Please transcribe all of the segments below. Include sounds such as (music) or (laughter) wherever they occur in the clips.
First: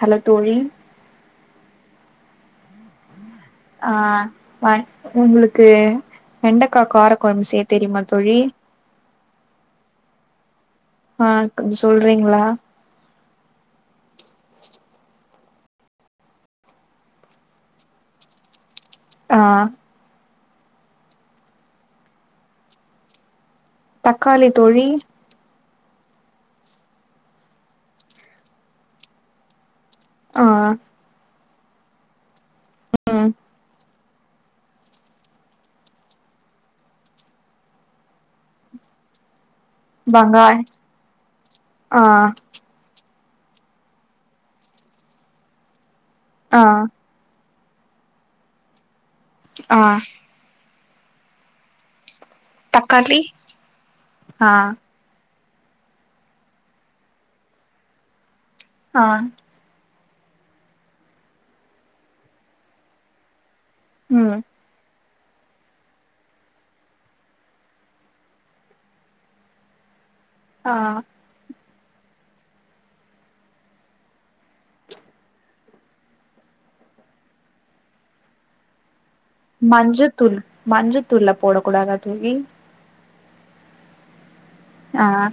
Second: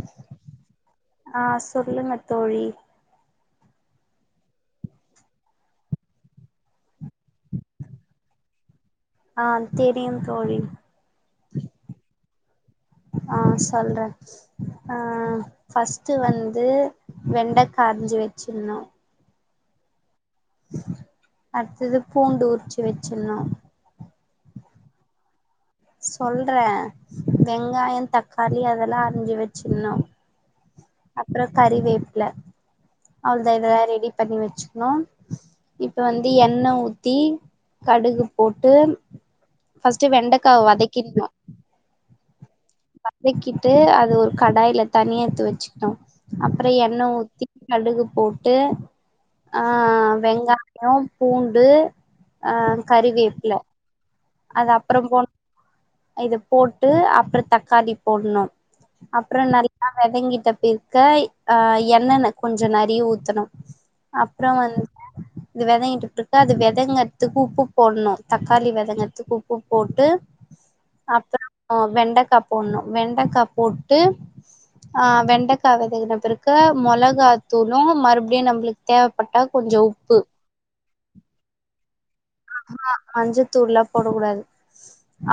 hello தோழி ஆ சொல்லுங்க தோழி ஆ வாய் ஒங்குளுக்கு வெண்டக்கா கார கொழம்பு செய்ய தெரியுமா தோழி ஆ தெரியும் தோழி ஆ கொஞ்சு சொல்றீங்ளா ஆ சொல்ற அ ஃபஸ்ட்டு வந்து வெண்டக்கா அர்ஞ்சு வெச்சிர்னு ஆ அட்த்துது பூண்டு உர்ச்சி வெச்சிண்ணு தக்காளி தோழி சொல்றே வெங்காயொ தக்காளி அதெல்லா அர்ஞ்சி வெச்சிண்ணு ஆ ப்ற கறிவேப்ல ம் அவுள்தா இதல ரெடி பண்ணி வெச்சிக்ணு இப்ப வந்து எண்ண ஊத்தி கடுகு போட்டு ஃபஸ்ட்டு வெங்காய் வெண்டக்காவு வதக்கின்னோ ஆ வெக்கிட்டு அத ஒரு கடாய்ல தனிய எத்து வெச்சிக்னு ஆ அப்ற எண்ண ஊத்தி கடுகு போட்டு ஆ வெங்காயோ பூண்டு அ தக்காளி கறிவேப்ல ஆ அத அப்ரம்போன் இத போட்டு அப்புற தக்காளி போட்ணு ஆ அப்றோ நல்லா வதங்கிட்ட பெருக்கய் அ எண்ணென கொஞ்சோ நறிய ஊத்தணு ம் அப்புறோ வ இது வெதங்கிட்டுட்டு அது வெதங்கறதுக்கு உப்பு போட்ணு தக்காளி வெதங்க த்துகு உப்பு போட்டு ஆ அ வெண்டக்கா போண்ணு வெண்டக்கா போட்டு அ வெண்டக்கா வெதங்ன பிறக்கு மொளகாத்தூளு மறுப்டியு நம்புளுக் தே மஞ்சத்தூள் மஞ்சத்தூள்லா போடக் கூடாதா தோழி ஆஹா மஞ்சத்தூள்லா போட கூடாது அ அ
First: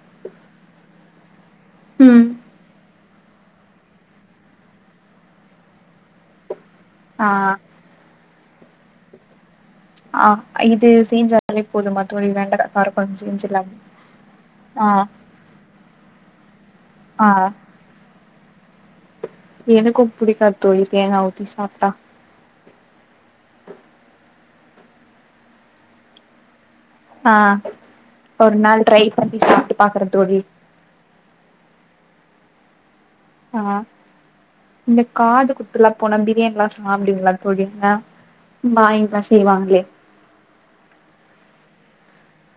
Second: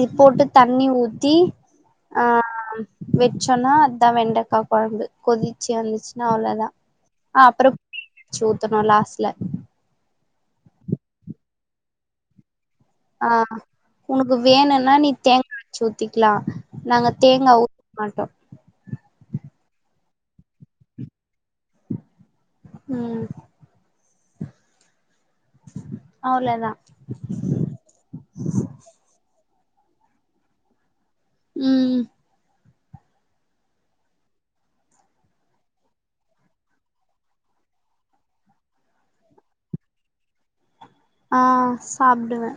இத் போட்டு தண்ணி ஊத்தி ம் அ ம் வெச்சன்னா அத்தா வெண்டக்கா கொழம்பு கொதிச்சி வந்திச்சினா அவ்ளதா ஆ அப்ற (inaudible) ச்சு ஊத்தணு லாஸ்ட்ல ஆ இது செய்ஞ்சாலே போதுமா தோழி வெண்டக்கா கார கொழம்பு செய்ஞ்சிர்லா உனுக்கு வேணுன்னா நீ தேங் (inaudible) ச்சு ஊத்திக்லா நாங்க ஆ தேங்கா (inaudible) மாட்டோ எனுக்கு புடிக்கா தோழி தேங்கா ஊத்தி சாப்ட்டா ம் அவ்ளதா அ ஒரு நாள் ட்ரை பண்ணி சாப்ட்டு பாக்றே தோழி ம்ம் அஹ இந்த காது குத்துல்லா போனா பிரியாண்ல்லா சாப்டுவிங்ளா தோழி ங்க பாய்ங்ளா செய்வாங்ளே ஆ சாப்டுவே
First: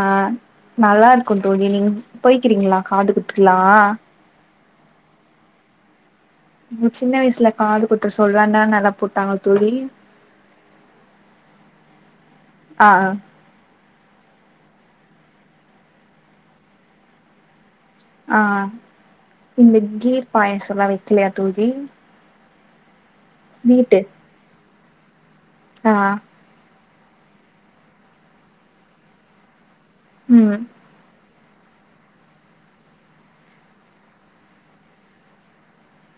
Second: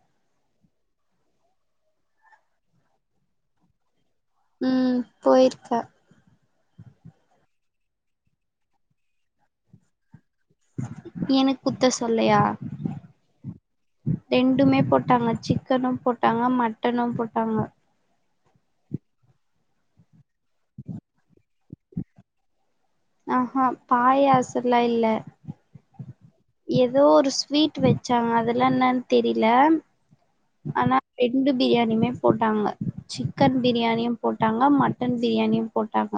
அ நல்லாருக்குந் தோழி நீங் போய்கிறிங்ளா காது குத்துக்லா ம் போய்ருக்க ங்க சின்ன வய்சுல காது குத்த சொல்ற‌ன்னன்னா நக போட்டாங்க தோழி எனுக் குத்த சொல்லையா ஆ ரெண்டுமே போட் டாங்க சிக்கனும் போட்டாங்க மட்டனும் போட்டாங்க ஆ இந்த கீர் பாயாசல்லா வெக்லியா தோழி ஆஹா பாயாசல்லா இல்ல அ அ எதோ ஒரு ஸ்வீட் வெச்சாங்க அதல்லா என்னன் தெரில ம் ஆனா ரெ ண்டு பிரியாணிமே போட்டாங்க சிக்கன் பிரியாணியும் போட்டாங்க மட்டன் பிரியாணியும் போட்டாங்க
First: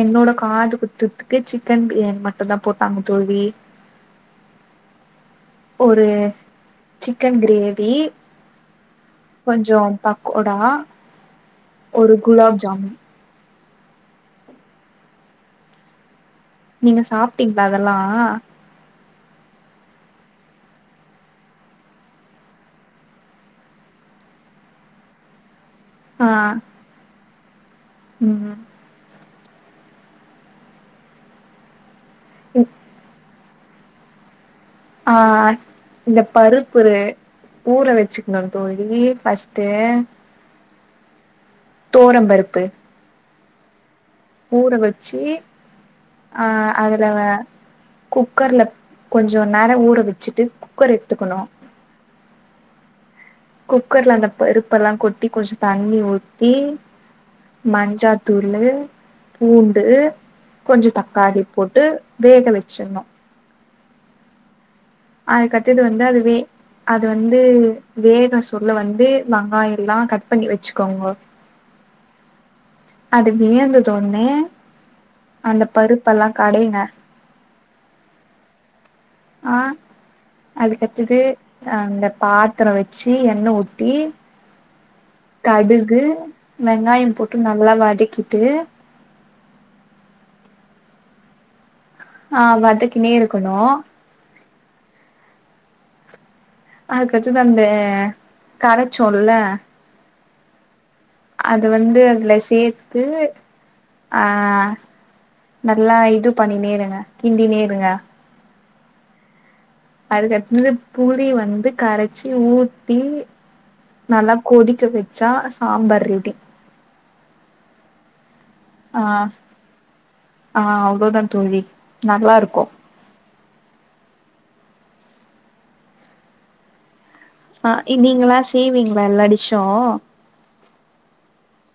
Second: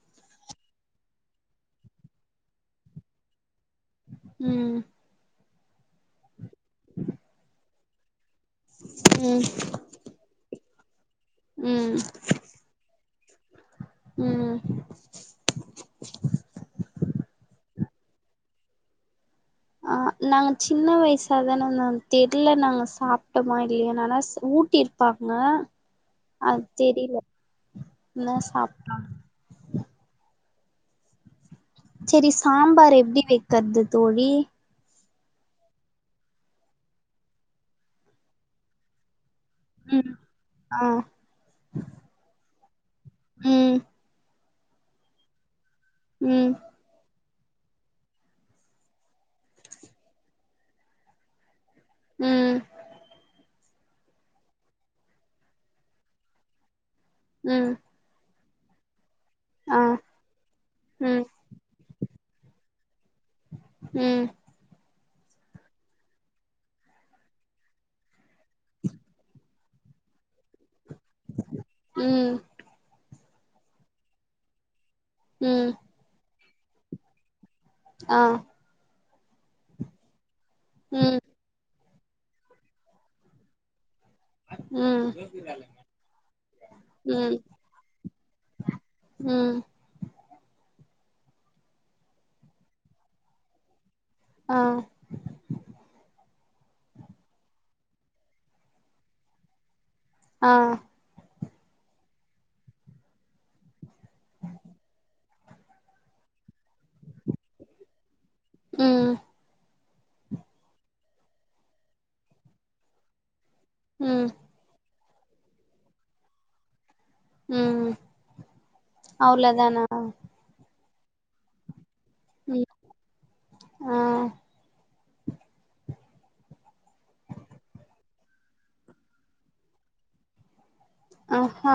என்னோட காது குத்துதுக்கு சிக்கன் பிரியாணி மட்டுந்தா‌ போட்டாங்க தோல்வி ம் ஒரு சிக்கன் கிரேவி ம் கொஞ்சோ பக்கோடா ம் ஒரு குலாப்ஜாமு ம் நீங்க சாப்டிங்ளா அதல்லா அ நாங்க சின்ன வய்சா தானந்தோ தெர்ல நாங்க சாப்ட்டமா இல்லியானு ஆனா ஸ் ஊட்டிர் பாங்க ஆ அத் தெரில ன்ன ம் சாப்டோனு செரி சாம்பார் எப்டி வெக்கற்து தோழி ஆ இந்த பருப்புரு ஊர வெச்சுக்ணு தோழி ஃபஸ் ட்டு அ தொவரம் பருப்பு ம் ஊற வச்சி அ ம் அதுல வ குக்கர்ல கொஞ்சோ நேர ஊற வச்சுட்டு குக்கர் எடுத்துக்கணு ம் குக்கர்ல அந்த பருப்பெல்லா கொட்டி கொஞ்ச தண்ணி ஊத்தி ம் மஞ்சாத் தூளு ஆ பூண்டு கொஞ்ச ம் தக்காளி போட்டு வேகவெச்சுன்னு ம் அதுக்கத்தது வந்து அதுவே அது வந்து வேக சொல்ல வந்து வங்காய ல்லா கட் பண்ணி வச்சுக்கோங்கோ ம் அது வேகுந்தொன்னே அந்த ம் பருப்பெல்லா கடைங்க ஆ ஆ அதுக்கத்தது ம் அந்த பாத்திர வச்சி எண்ணெ ஊத்தி ம் கடுகு வெங்காயம் ம் போட்டு நல்லா வதக்கிட்டு ம் ஆ வதக்கினே இருக்கணூ ஆ அதுக்கடுத்தது அந்த கரச்சோல்ல ஆ அது வந்து அதுல சேத்து ஆ நல்லா இது பண்ணினேயிருங்க கிண்டினேருங்க ம் அதுக்கடுத்தது புளி வந்து கரச்சி ஊத்தி ம் நல்லா கொதிக்க வெச்சா சாம்பார் ரெடி ம் ஆ அவ்ளதானா ஆ அவ்ளோதா தோழி நல்லா இருக்கூ ம் ஆ ஆ நீங்களா செய்வீங்ளா எல்லா டிஸ்ஸு ஆஹா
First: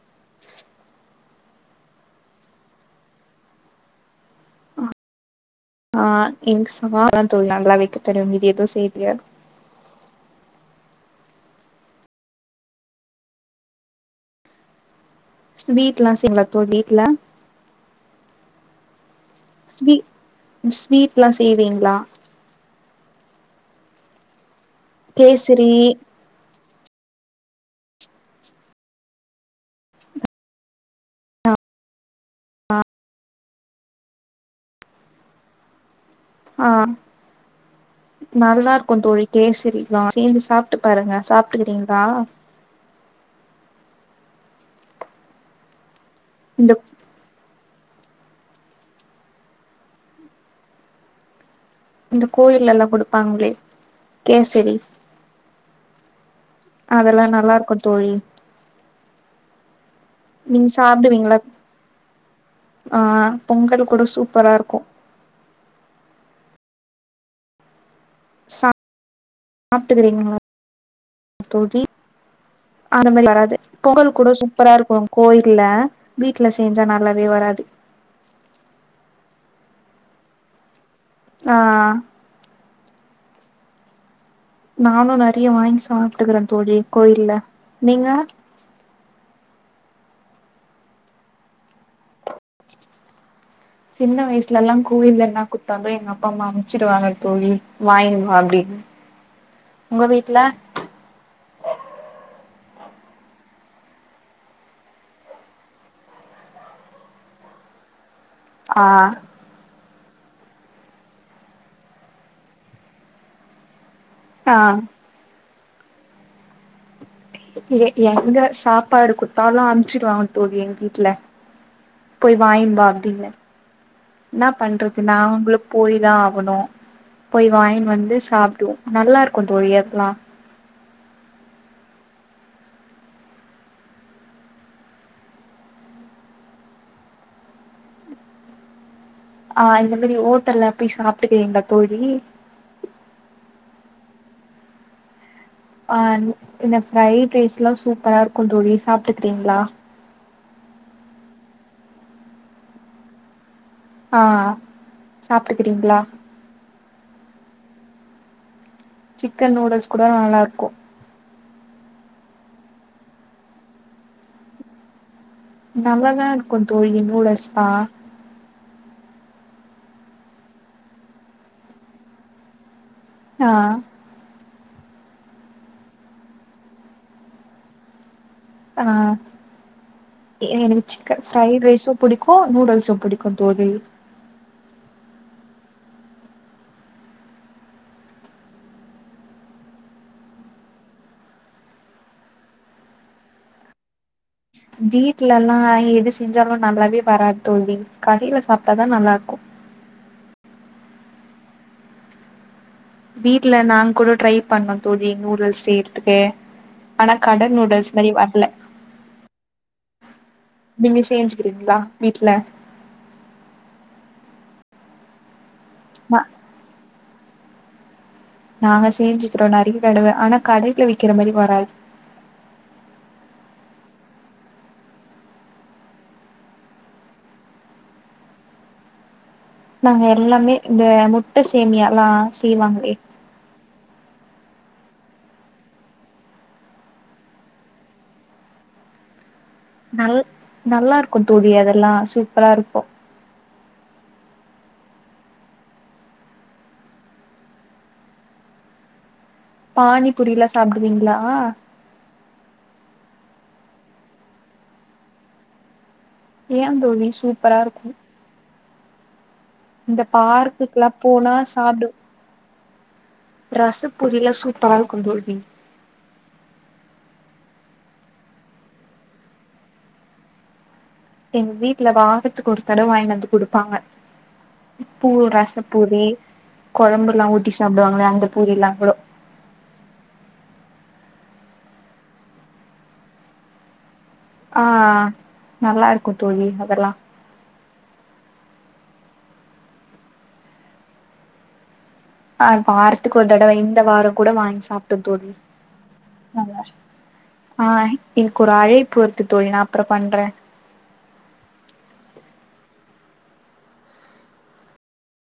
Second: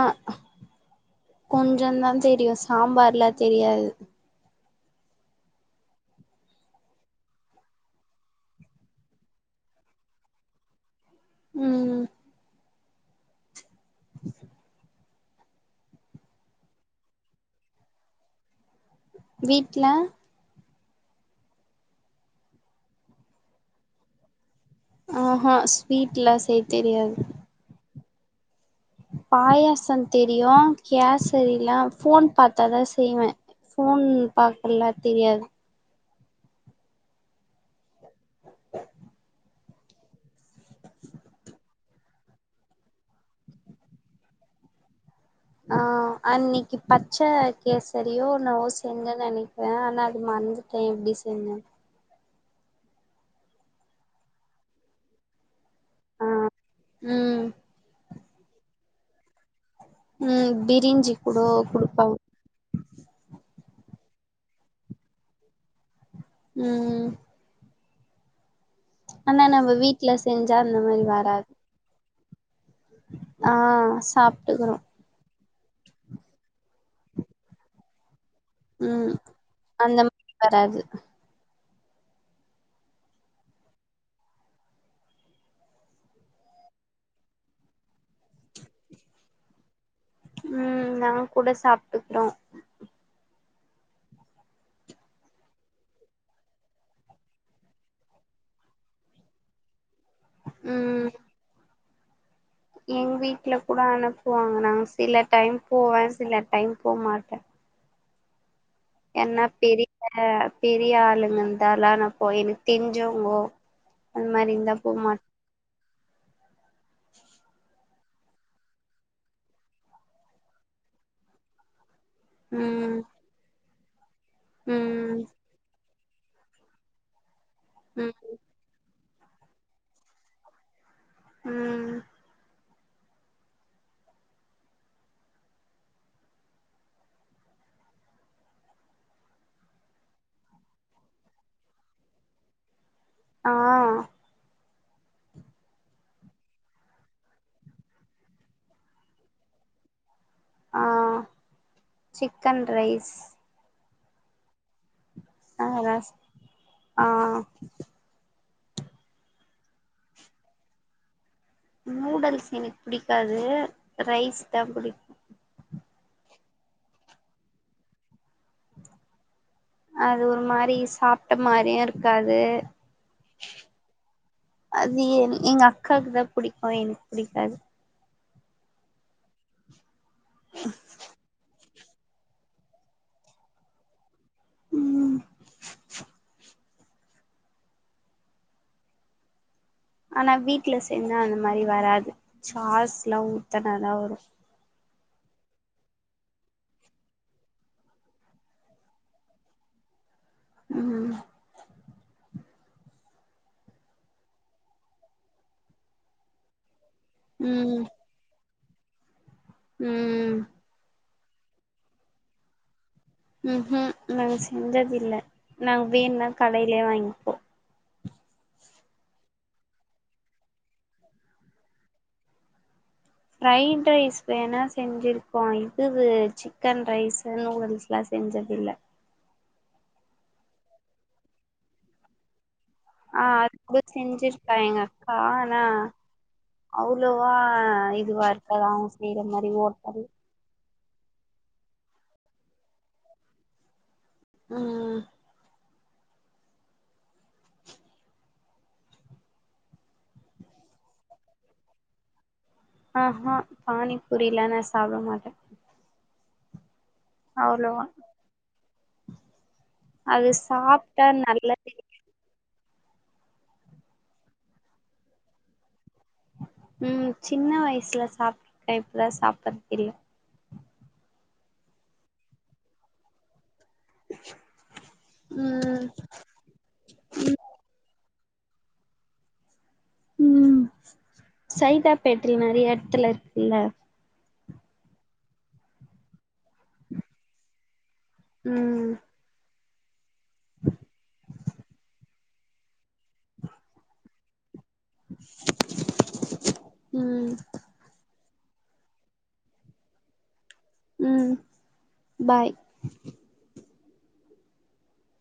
கொஞ்ச தான் தெரியு சாம்பார்ல்லா தெரியாது ஆ (unintelligible) தோழி நல்லா வைக்க தெரியு மீதி எது செய்ய தெரியாது ம் ஸ்வீட்ல்லா செய்வீங்களா தோழி வீட்ல வீட்ல ஸ்வீட்ல்லா செய்வீங்ளா ஆஹா கேசரி ஸ்வீட்லா செய்ய தெரியாது பாயாசந் தெரியு கேசரில்லா ஃபோன் பாத்தாதா செய்வ ஃபோன் பாக்கல்லா தெரியாது ஆ நல்லாருக்கூ தோழி கேசரிலா சேஞ்சி சாப்ட்டு பாருங்க சாப்ட்ருக்கீங்ளா ஆ இந்த அன்னிக்கி பச்ச கேசரியோ நவோ செஞ்சே நெனக்கிற ஆனா அது மறந்துட்டே எப்படி செஞ்சேன் இந்த கோயில்லலா கொடுப்பாங்ளே கேசரி ஆ அதெல்லா ம் நல்லாருக்கூ தோழி ம் நீங் பிரிஞ்சி சாப்டுவீங்களா கூட குடுப்பாங்க ஆ பொங்கல் கூட சூப்பரா இருக்கூ ம் ஆனா நம்ப வீட்ல சாப்ட்டுக்கிறீங்களா செஞ்சா இந்த மாரி வராது தோழி அந்த மாரி வராது ஆ பொங்கல் கூட சூப்பரா சாப்ட்டுக்குறோ இருக்கு கோய்ல் ல்ல வீட்ல செஞ்சா நல்லாவே வராது ம் அந்த மாரி வராது ஆ நானு நெறைய வாங்கி சாப்ட்டுக்குறே தோழி கோயில்ல நீங்க (unintelligible) ம் நா கூட சாப்ட்டுக்றோ சின்ன வய்சுலலா கோவில்ல என்னா குட்த்தாலு எங்க அப்பாம்மா அம்ச்சுருவாங்க தோழி வாங்கினுவா அப்டின்னு உங்க வீட்ல எங் வீட்ல கூட அனுப்புவாங்க நாங்க சில டைம் போவே சில டைம் போ மாட்டே ஆ என்ன பெரி அ பெரிய ஆளுங்க இருந்தாலா நா போய் எனக்கு தெரிஞ்சவ்ங்கோ அந் மாரி ஆ இருந்தா போகமாட் ஏ எங்க சாப்பாடு குட்த்தாலு அம்ச்சுருவாங்க தோழி எங் வீட்ல போய் வாய்ம்பா ம் அப்டினு இன்னா பண்றது ம் நாங்களு போய் தா ஆகணு போய் வாங்கின் வந்து ம் சாப்டுவோ நல்லா இருக்கு தோழி அதுக்குலா ம் ஆ இந்த மாரி ஓட்டல்ல போய் சாப்ட்டுக்கிறீங்ளா தோழி ஆ ஆன் இந்த ஃப்ரைட் ரைஸ்லா சூப்பரா இருக்கு தோழி சாப்ட்டுகிறீங்ளா ஆ சிக்கன் ரைஸ் ஆ ஆ சாப்ட்டுகிறீங்ளா ரஸ் ஆ சிக்கன் நூடுல்ஸ் கூட நல்லா இருக்கு நூடல்ஸ் எனக்கு புடிக்காது ரைஸ் தா புடிக்கு நல்லாதா இருக்கு தோழி நூடல்ஸ் தா அது ஒரு மாரி சாப்ட்ட மாரியு இருக்காது ஆ அது ஏன் எங் அக்காக்கு தா புடிக்கு எனக்கு புடிக்காது ஆ எனக்கு சிக்கன் ஃப்ரைட் ரைஸ்சு புடிக்கு நூடுல்ஸு புடிக்கு தோழி ம் ஆனா வீட்ல செஞ்சா அந்த மாரி வராது சார்ஸ்லா ஊத்தனா தா வரு வீட்லெல்லா எது செஞ்சாலு நல்லாவே வராது தோழி கடைல சாப்ட்டாதா நல்லா இருக்கு (inaudible) ம் வீட்ல நாங் கூட ட்ரை பண்ணோ தோழி நூடுல்ஸ் செய்யற்துக்கு ஆனா கட ம் நூடுல்ஸ் மாரி வர்ல ம் புரியுங்ளா வீட்ல ம் ம் நாங்க செஞ்சதில்ல நாங் நா வேண்ணா கடைலே வாங்கி நாங்க சேஞ்சுக்றோ நெறைய தடவ ஆனா கடைல விக்கிற மாரி வராது ஃப்ரைட் ரைஸ் வேணா செஞ்சிருக்கோ இதுது சிக்கன் ரைஸு நூடுல்ஸ்லா செஞ்சது இல்ல நாங்க எல்லாமே இந்த முட்ட சேமியாலா செய்வாங்களே நூடுல்ஸ் செஞ்சிருப்பே எங்க அக்கா நா அவ்ளோவா இதுவா இருக்காது அவ்ங்க செய்ற மாரி ஓட்டல் நல் நல்லா இருக்கு தோழி அதெல்லா சூப்பரா இருக்கு ம் ம் பானிபுரிலா சாப்டுவீங்ளா ஆஹா பானிபூரிலா நா சாப்பட மாட்டே ஏ தோழி சூப்பரா இருக்கு அவ்ளோவா இந்த அது பார்க்குக்குல்லா சாப்ட்டா போனா நல்லது சாப்டு ரச பூரில சூப்பரா இருக்கு தோழி ம் சின்ன வயசுல சாப்ட்ருக்கே இப்பல்லா சாப்டதில்ல எங்க வீட்டு்ல வாரத்துக்கு ஒரு தடவ வாங்கி வந்து குடு பூ ம் ரசப்பூரி கொழம்புல்லா ஊத்தி சாப்டுவாங்கள அந்த பூரிலாங்கொட சைதாப்பேட்றி நெறைய எடத்துல இருக்குல்ல ஆ நல்லாருக்கும் தோழி அதெல்லா ம் ஆ வாரத்துக்கு ஒரு தடவ இந்த வார கூட வாங்கிச்ச சாப்ட்டோ தோழி நல்லா ம் ஆ எனக்கு ஒரு அழைப்புறுத்து தோழி நா அப்பற பண்றே ம் பாய்